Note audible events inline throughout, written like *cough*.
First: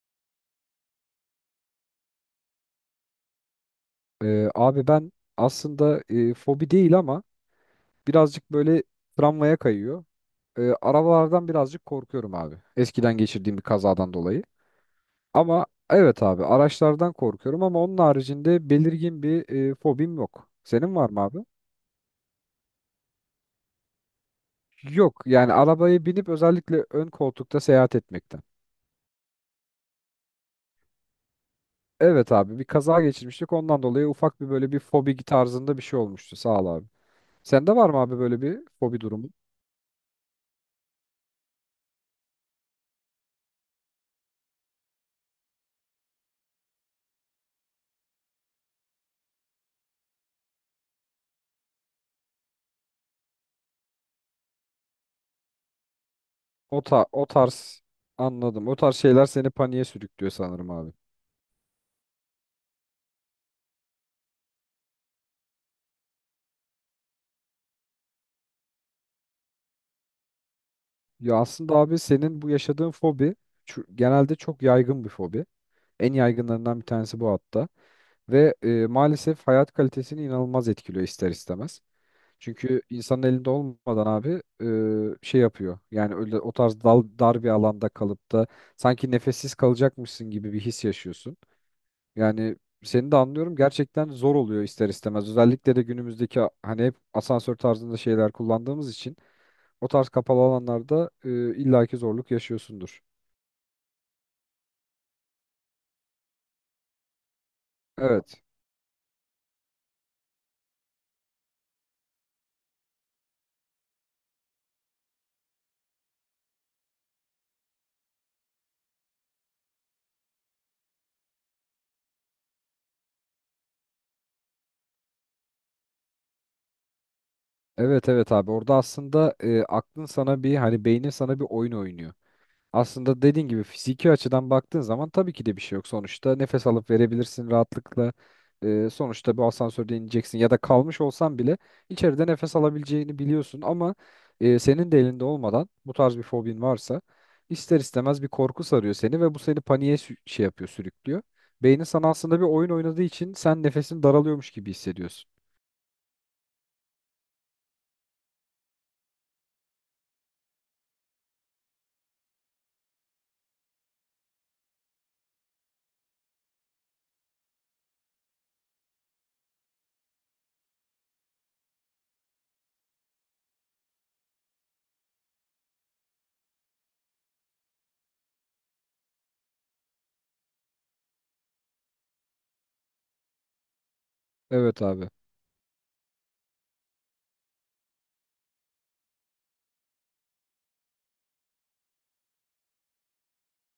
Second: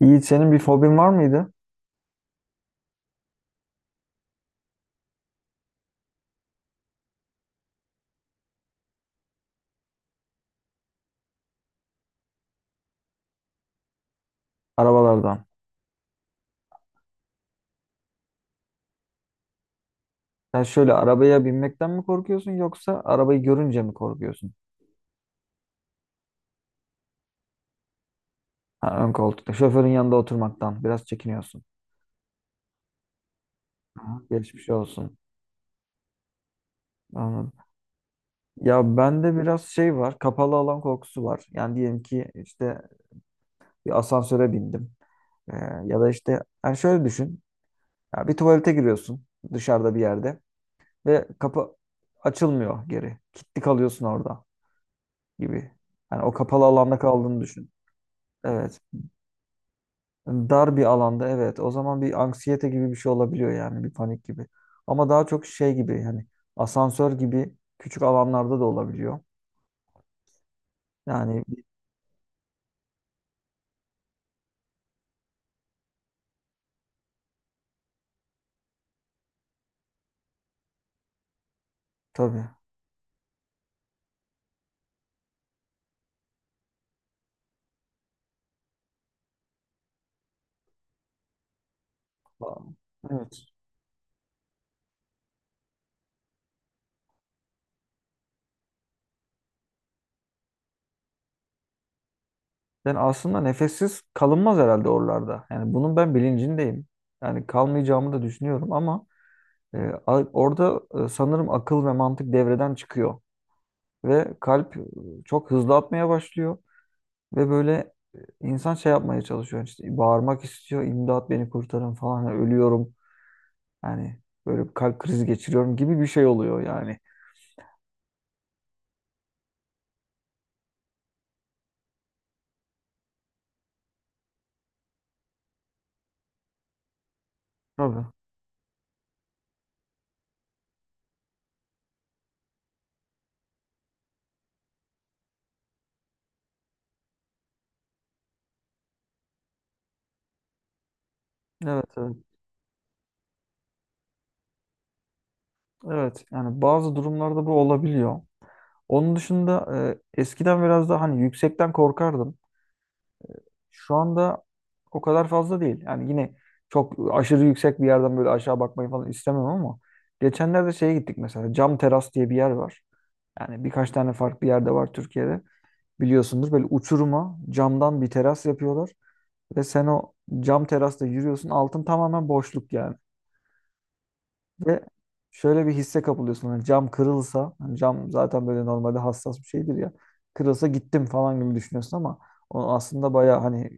Yiğit senin bir fobin var mıydı Abi ben aslında fobi değil ama birazcık böyle tramvaya kayıyor. Arabalardan birazcık korkuyorum abi. Eskiden geçirdiğim bir kazadan dolayı. arabalardan? Ama evet abi araçlardan korkuyorum ama onun haricinde belirgin bir fobim yok. Sen şöyle Senin var mı abi? arabaya binmekten mi korkuyorsun yoksa arabayı görünce mi korkuyorsun? Yok yani arabaya binip özellikle ön koltukta seyahat etmekten. Ha, ön koltukta şoförün yanında oturmaktan biraz çekiniyorsun. Evet abi bir kaza geçirmiştik ondan dolayı Aha. ufak bir Geçmiş böyle bir fobi olsun. tarzında bir şey olmuştu sağ ol abi. Anladım. Sende var mı abi böyle bir Ya fobi durumu? bende biraz şey var, kapalı alan korkusu var. Yani diyelim ki işte bir asansöre bindim. Ee, ya da işte yani şöyle düşün. Ya bir tuvalete giriyorsun dışarıda bir yerde ve kapı açılmıyor geri. Kilitli kalıyorsun orada gibi. Yani o kapalı alanda O kaldığını düşün. tarz anladım. O Evet. tarz şeyler seni paniğe sürüklüyor sanırım Dar bir abi. alanda, evet. O zaman bir anksiyete gibi bir şey olabiliyor, yani bir panik gibi. Ama daha çok şey gibi, yani asansör gibi küçük alanlarda da olabiliyor. Ya Yani aslında abi senin bu yaşadığın fobi genelde çok yaygın bir fobi. En yaygınlarından bir tanesi bu hatta. Ve maalesef hayat kalitesini inanılmaz etkiliyor ister istemez. tabii. Çünkü insanın elinde olmadan abi şey yapıyor. Yani öyle o tarz dar bir alanda kalıp da sanki nefessiz kalacakmışsın gibi bir his yaşıyorsun. Yani seni de Evet. anlıyorum. Gerçekten zor oluyor ister istemez. Özellikle de günümüzdeki hani hep asansör tarzında şeyler kullandığımız için o tarz kapalı alanlarda illaki zorluk Yani yaşıyorsundur. aslında nefessiz kalınmaz herhalde oralarda. Yani bunun ben bilincindeyim. Yani kalmayacağımı da Evet. düşünüyorum ama e, orada, sanırım akıl ve mantık devreden çıkıyor. Ve kalp çok hızlı atmaya başlıyor. Ve böyle insan şey yapmaya çalışıyor, işte bağırmak istiyor, imdat beni kurtarın falan, ölüyorum yani, böyle bir kalp krizi geçiriyorum gibi bir şey oluyor yani. Evet evet abi. Orada aslında e, aklın sana bir hani beynin sana bir oyun oynuyor. Aslında dediğin gibi fiziki açıdan baktığın zaman tabii ki de bir şey yok. Sonuçta nefes alıp verebilirsin Tabii. rahatlıkla. Sonuçta bir asansörde ineceksin ya da kalmış olsan bile içeride nefes alabileceğini biliyorsun ama senin de elinde olmadan bu tarz bir fobin varsa ister istemez bir korku sarıyor seni ve bu seni şey yapıyor, sürüklüyor. Beynin Evet, sana evet. aslında bir oyun oynadığı için sen nefesin daralıyormuş gibi hissediyorsun. Evet, yani bazı durumlarda bu olabiliyor. Onun dışında, eskiden biraz daha hani yüksekten korkardım. Şu anda o kadar fazla değil. Yani yine çok aşırı yüksek bir yerden böyle aşağı bakmayı falan istemem ama geçenlerde şeye gittik, mesela Cam Teras diye bir yer var. Yani birkaç tane farklı yerde var Türkiye'de. Biliyorsundur, böyle uçuruma camdan bir teras yapıyorlar ve sen o cam terasta yürüyorsun, altın tamamen boşluk yani. Ve Evet abi. şöyle bir hisse kapılıyorsun, hani cam kırılsa, hani cam zaten böyle normalde hassas bir şeydir ya, kırılsa gittim falan gibi düşünüyorsun ama o aslında baya hani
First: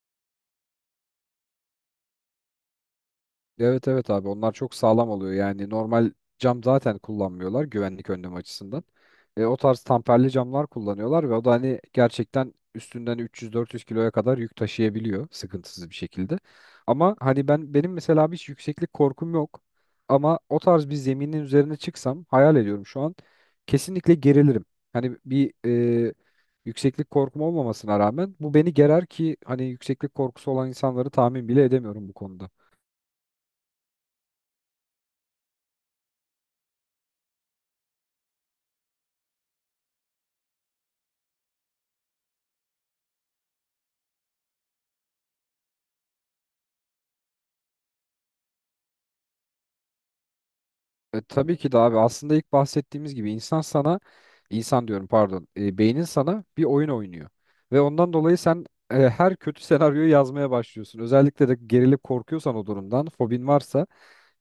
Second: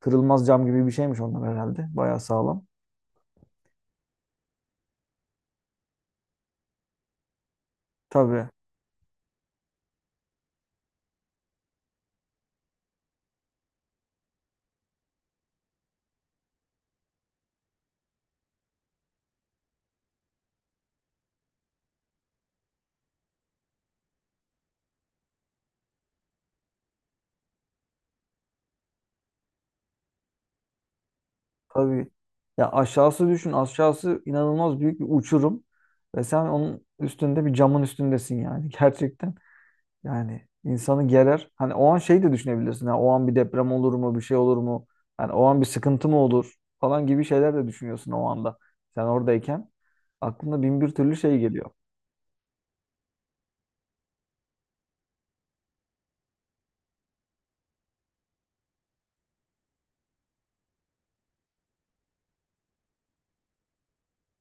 kırılmaz cam gibi bir şeymiş onlar herhalde, baya sağlam. Evet evet abi onlar çok sağlam oluyor. Yani normal cam zaten kullanmıyorlar güvenlik önlemi Tabii. açısından. O tarz tamperli camlar kullanıyorlar ve o da hani gerçekten üstünden 300-400 kiloya kadar yük taşıyabiliyor sıkıntısız bir şekilde. Ama benim mesela abi hiç yükseklik korkum yok. Ama o tarz bir zeminin üzerine çıksam hayal ediyorum şu an kesinlikle gerilirim. Hani bir e, yükseklik korkum olmamasına rağmen bu beni gerer ki hani yükseklik korkusu olan insanları tahmin bile edemiyorum Tabii, bu konuda. ya aşağısı düşün, aşağısı inanılmaz büyük bir uçurum ve sen onun üstünde, bir camın üstündesin yani *laughs* gerçekten. Yani insanı gerer. Hani o an şey de düşünebilirsin. Ha, o an bir deprem olur mu, bir şey olur mu? Hani o an bir sıkıntı mı olur falan gibi şeyler de düşünüyorsun o anda. Sen oradayken aklına bin bir türlü şey Tabii geliyor. ki de abi aslında ilk bahsettiğimiz gibi insan sana insan diyorum pardon beynin sana bir oyun oynuyor ve ondan dolayı sen her kötü senaryoyu yazmaya başlıyorsun. Özellikle de gerilip korkuyorsan o durumdan fobin varsa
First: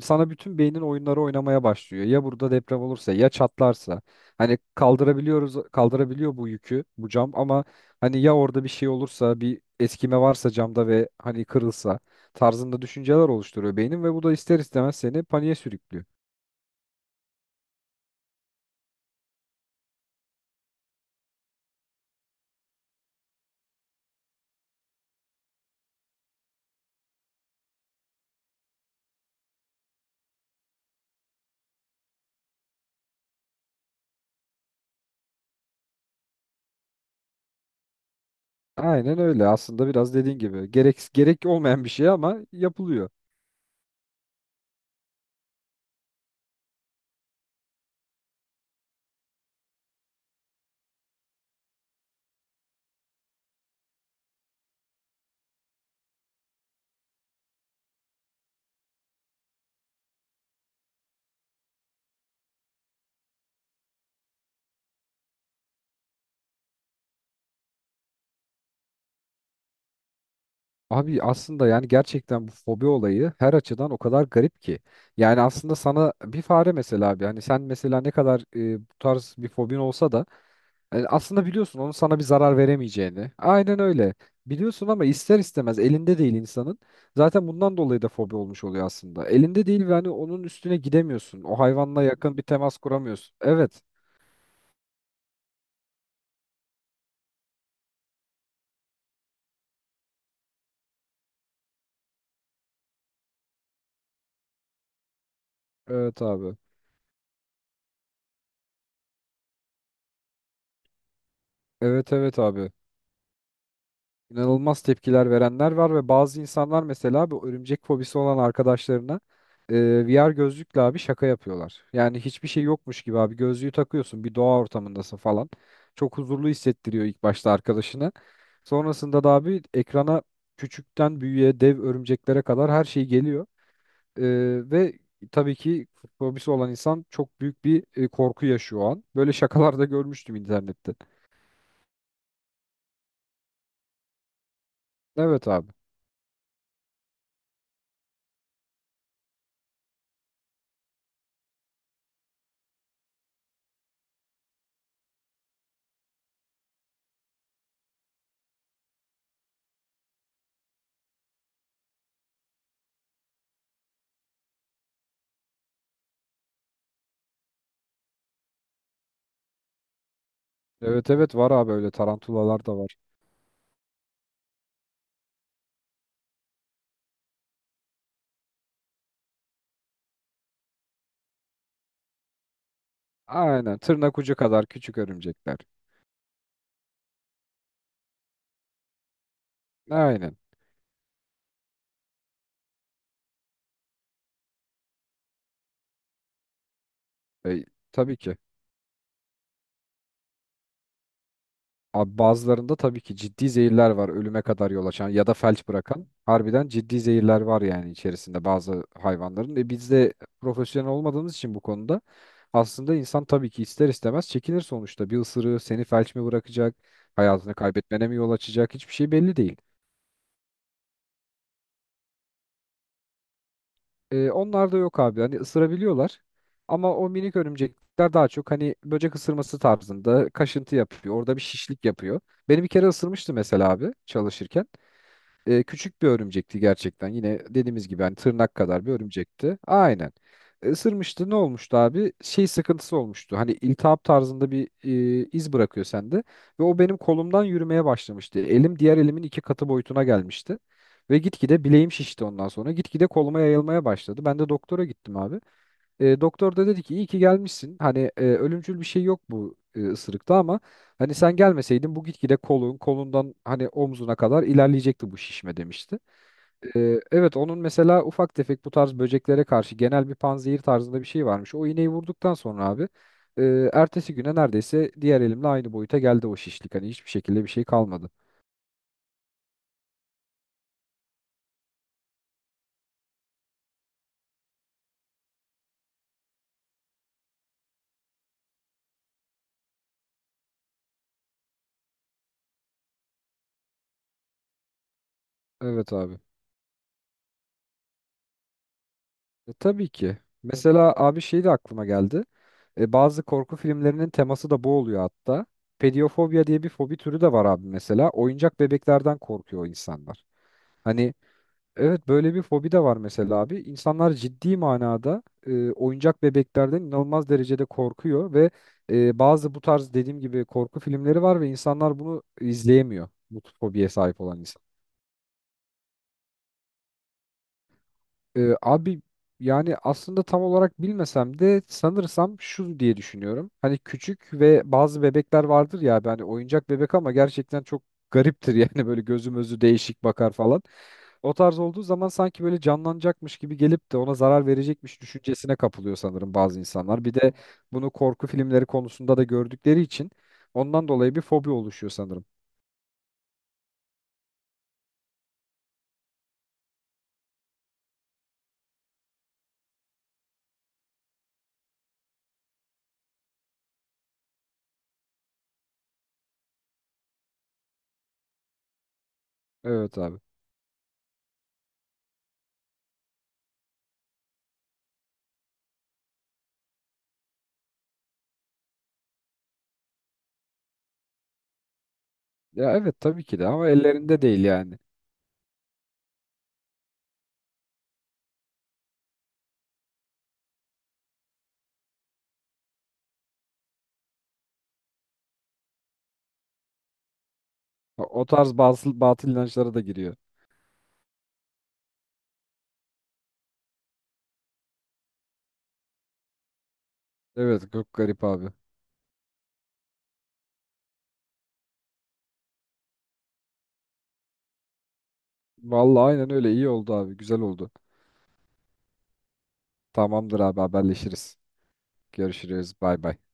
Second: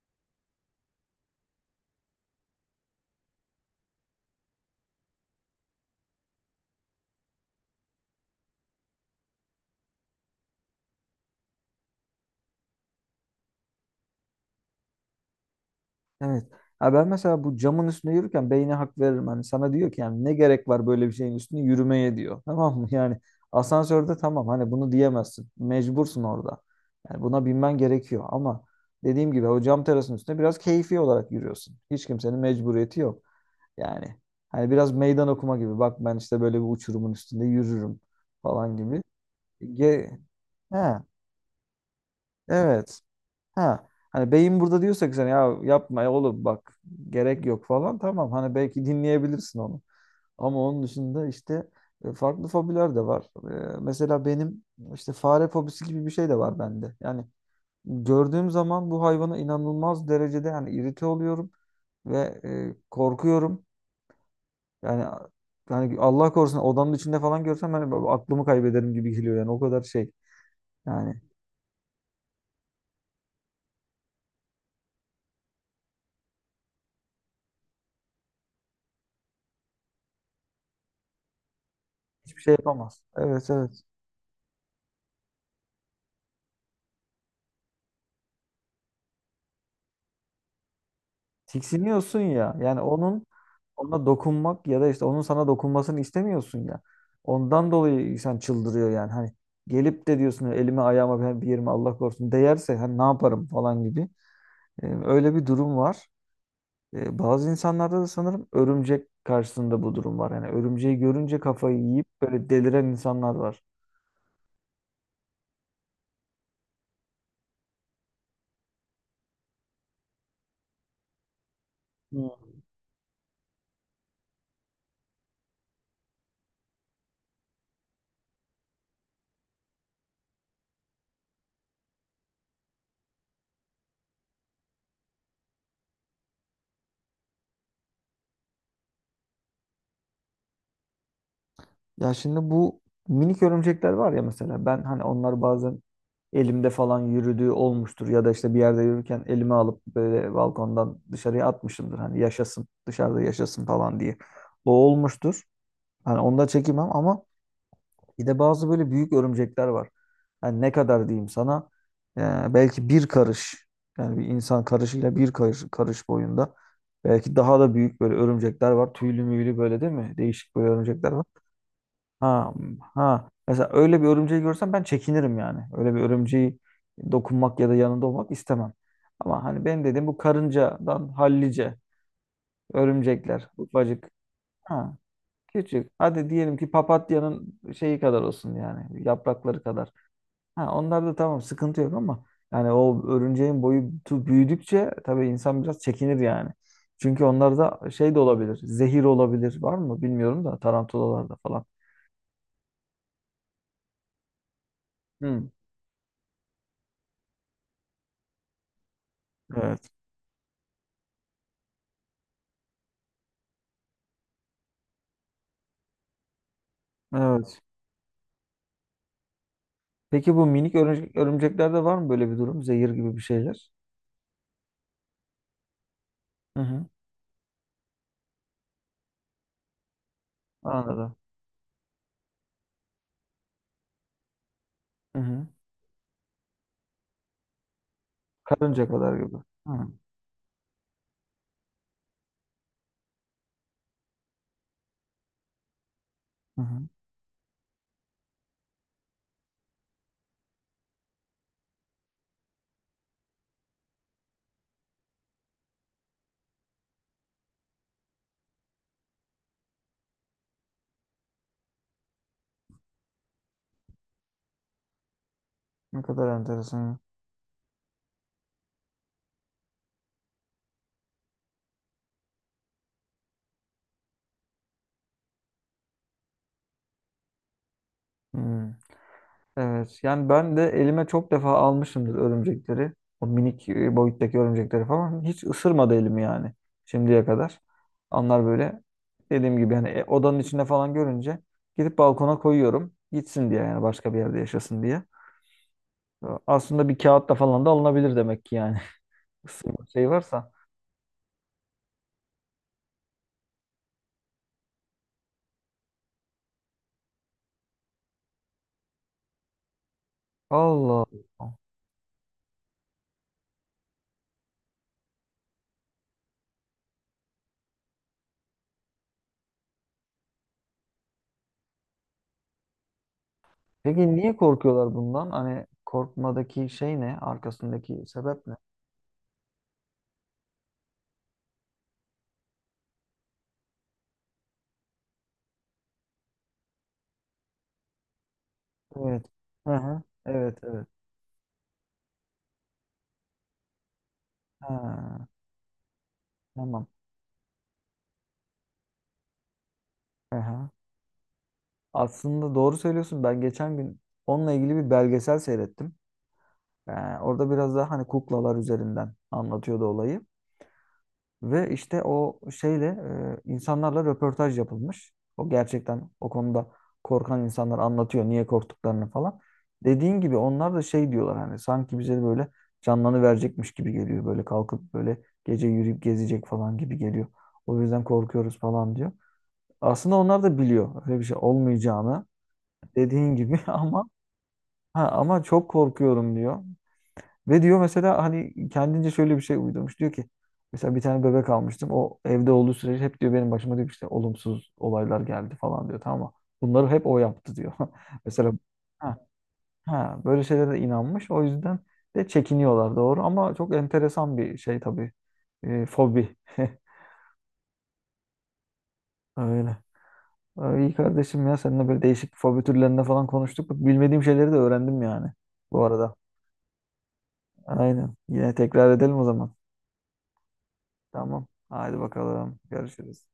sana bütün beynin oyunları oynamaya başlıyor. Ya burada deprem olursa ya çatlarsa hani kaldırabiliyor bu yükü bu cam ama hani ya orada bir şey olursa bir eskime varsa camda ve hani kırılsa tarzında düşünceler oluşturuyor beynin ve bu da ister istemez seni paniğe sürüklüyor. Evet. Ha, ben mesela bu camın üstünde yürürken beyne hak veririm. Hani sana diyor ki yani ne gerek var böyle bir şeyin üstünde yürümeye diyor. *laughs* Tamam mı? Yani asansörde tamam, hani bunu diyemezsin. Mecbursun orada. Yani buna binmen gerekiyor ama dediğim gibi o cam terasının üstünde biraz keyfi olarak yürüyorsun. Hiç kimsenin mecburiyeti yok. Yani hani biraz meydan okuma gibi. Bak ben işte böyle bir uçurumun üstünde yürürüm falan gibi. Aynen öyle. Aslında Ge biraz dediğin gibi ha, gerek olmayan bir şey ama evet. yapılıyor. Ha. Hani beyin burada diyorsa ki sen ya yapma, ya oğlum bak gerek yok falan, tamam. Hani belki dinleyebilirsin onu. Ama onun dışında işte farklı fobiler de var. Mesela benim işte fare fobisi gibi bir şey de var bende. Yani gördüğüm zaman bu hayvana inanılmaz derecede yani irite oluyorum ve korkuyorum. Yani yani Allah korusun odanın içinde falan görsem ben aklımı kaybederim gibi geliyor yani, o kadar şey. Yani Abi aslında yani gerçekten bu fobi olayı her açıdan o kadar garip ki. Yani aslında sana bir fare mesela abi hani sen mesela ne kadar bu tarz bir fobin olsa da aslında biliyorsun onun sana bir hiçbir şey zarar yapamaz. veremeyeceğini. Evet, Aynen evet. öyle. Biliyorsun ama ister istemez elinde değil insanın. Zaten bundan dolayı da fobi olmuş oluyor aslında. Elinde değil ve hani onun üstüne gidemiyorsun. O hayvanla Tiksiniyorsun yakın bir ya. temas Yani onun, kuramıyorsun. Evet. ona dokunmak ya da işte onun sana dokunmasını istemiyorsun ya. Ondan dolayı insan çıldırıyor yani. Hani gelip de diyorsun elime ayağıma ben bir yerime Allah korusun değerse hani ne yaparım falan gibi. Öyle bir durum var. Evet abi. Bazı insanlarda da sanırım örümcek karşısında bu durum var. Yani örümceği görünce kafayı yiyip Evet evet böyle abi, deliren insanlar var. inanılmaz tepkiler verenler var ve bazı insanlar mesela bu örümcek fobisi olan arkadaşlarına VR gözlükle abi şaka yapıyorlar. Yani Hmm. hiçbir şey yokmuş gibi abi gözlüğü takıyorsun bir doğa ortamındasın falan. Çok huzurlu hissettiriyor ilk başta arkadaşına. Sonrasında da abi ekrana küçükten büyüğe dev örümceklere kadar her şey geliyor. E, ve tabii ki fobisi olan insan çok büyük bir korku yaşıyor o an. Böyle şakalar da görmüştüm internette. Ya şimdi bu minik örümcekler var ya, mesela ben hani onlar Evet abi. bazen elimde falan yürüdüğü olmuştur ya da işte bir yerde yürürken elime alıp böyle balkondan dışarıya atmışımdır hani yaşasın dışarıda, yaşasın falan diye. O olmuştur. Hani onu da çekemem ama bir de bazı böyle büyük örümcekler var. Yani ne kadar diyeyim sana, belki bir karış, yani bir insan karışıyla bir karış, karış boyunda, belki daha da büyük böyle örümcekler var. Tüylü müylü böyle, değil mi? Değişik böyle Evet örümcekler var. evet var abi öyle Ha, tarantulalar da var. ha. Mesela öyle bir örümceği görsem ben çekinirim yani. Öyle bir örümceği dokunmak ya da yanında olmak istemem. Ama hani benim dediğim bu karıncadan hallice örümcekler, Aynen. ufacık. Tırnak ucu kadar Ha, küçük örümcekler. küçük. Hadi diyelim ki papatyanın şeyi kadar olsun, yani yaprakları kadar. Aynen. Ha, onlar da tamam sıkıntı yok ama yani o örümceğin boyutu büyüdükçe tabii insan biraz çekinir yani. Çünkü onlar E, da şey tabii de ki. olabilir. Zehir olabilir. Var mı bilmiyorum da tarantulalarda falan. Abi bazılarında tabii ki ciddi zehirler var ölüme kadar yol açan ya da Hı, felç bırakan. Harbiden ciddi zehirler var yani içerisinde bazı hayvanların. E evet. biz de profesyonel olmadığımız için bu konuda aslında insan tabii ki ister istemez çekinir sonuçta. Bir ısırığı seni felç mi bırakacak, hayatını Evet. kaybetmene mi yol açacak hiçbir şey belli değil. Peki bu minik örümceklerde var mı böyle bir durum? Zehir gibi bir şeyler. Onlar da yok abi. Hani ısırabiliyorlar. Hı hı. Ama o minik örümcekler daha çok hani böcek ısırması tarzında kaşıntı yapıyor. Anladım. Orada bir şişlik yapıyor. Beni bir kere ısırmıştı mesela abi çalışırken. Hı hı. Küçük bir örümcekti gerçekten. Yine dediğimiz gibi hani tırnak kadar Karınca bir kadar gibi. örümcekti. Hı. Aynen. Isırmıştı. Ne olmuştu abi? Şey sıkıntısı olmuştu. Hani iltihap tarzında bir iz bırakıyor sende. Hı Ve hı. o benim kolumdan yürümeye başlamıştı. Elim diğer elimin iki katı boyutuna gelmişti. Ve gitgide bileğim şişti ondan sonra. Gitgide koluma yayılmaya başladı. Ben de doktora gittim abi. Doktor da dedi ki iyi ki gelmişsin. Hani ölümcül bir şey yok bu ısırıkta ama hani sen gelmeseydin bu gitgide kolundan hani omzuna kadar ilerleyecekti bu şişme demişti. Ne kadar enteresan. Evet onun mesela ufak tefek bu tarz böceklere karşı genel bir panzehir tarzında bir şey varmış. O iğneyi vurduktan sonra abi ertesi güne neredeyse diğer elimle aynı boyuta geldi o şişlik. Hani hiçbir şekilde bir şey kalmadı. Hı. Evet. Yani ben de elime çok defa almışımdır örümcekleri. O minik boyuttaki örümcekleri falan. Hiç ısırmadı elimi yani şimdiye kadar. Onlar böyle dediğim gibi yani, odanın içinde falan görünce gidip balkona koyuyorum. Gitsin diye yani, başka bir yerde yaşasın diye. Evet abi. Aslında bir kağıtla falan da alınabilir demek ki yani. *laughs* Isırma Tabii şey ki. varsa. Mesela abi şey de aklıma geldi. Bazı korku filmlerinin teması da bu oluyor hatta. Pedofobia diye bir fobi türü de var abi mesela. Oyuncak bebeklerden korkuyor insanlar. Allah Hani Allah. evet böyle bir fobi de var mesela abi. İnsanlar ciddi manada oyuncak bebeklerden inanılmaz derecede korkuyor ve bazı bu tarz dediğim gibi korku filmleri var ve insanlar bunu izleyemiyor. Bu fobiye Peki sahip niye olan. korkuyorlar bundan? Hani korkmadaki şey ne? Arkasındaki sebep ne? Abi yani aslında tam olarak bilmesem de sanırsam şu diye düşünüyorum. Hani küçük ve bazı bebekler vardır ya abi, hani oyuncak bebek ama gerçekten çok gariptir *laughs* yani böyle Evet. gözü mözü Hı hı. değişik bakar Evet, falan. evet. O tarz olduğu zaman sanki böyle canlanacakmış gibi gelip de ona zarar verecekmiş Ha, düşüncesine kapılıyor sanırım bazı tamam. insanlar. Bir de bunu korku filmleri konusunda da gördükleri için Hı hı. ondan dolayı bir fobi oluşuyor sanırım. Aslında doğru söylüyorsun. Ben geçen gün onunla ilgili bir belgesel seyrettim. Ee, Orada biraz daha hani kuklalar üzerinden anlatıyordu olayı. Ve işte o şeyle insanlarla röportaj yapılmış. O gerçekten o konuda korkan insanlar anlatıyor niye korktuklarını falan. Evet abi. Dediğin gibi onlar da şey diyorlar, hani sanki bize de böyle canlarını verecekmiş gibi geliyor. Böyle kalkıp böyle gece yürüyüp gezecek falan gibi geliyor. O yüzden korkuyoruz falan diyor. Aslında onlar da biliyor öyle bir şey olmayacağını, Ya evet tabii dediğin ki de gibi, *laughs* ama ama ellerinde değil yani. ha, ama çok korkuyorum diyor. Ve diyor mesela hani kendince şöyle bir şey uydurmuş. Diyor ki mesela bir tane bebek almıştım. O evde olduğu sürece hep diyor benim başıma diyor ki işte olumsuz olaylar geldi falan diyor. Tamam mı? Bunları hep o yaptı diyor. O *laughs* o Mesela tarz bazı ha, batıl inançlara da giriyor. ha, böyle şeylere de inanmış. O yüzden de çekiniyorlar, doğru, ama çok enteresan bir şey tabii. Fobi. *laughs* Evet çok garip abi. Öyle. Ay, İyi kardeşim ya, seninle böyle değişik fobi türlerinde falan konuştuk. Bak, bilmediğim şeyleri de öğrendim yani bu Vallahi arada. aynen öyle iyi oldu abi güzel oldu. Aynen. Yine tekrar edelim o zaman. Tamamdır abi haberleşiriz. Tamam. Haydi bakalım. Görüşürüz bay bay. Görüşürüz.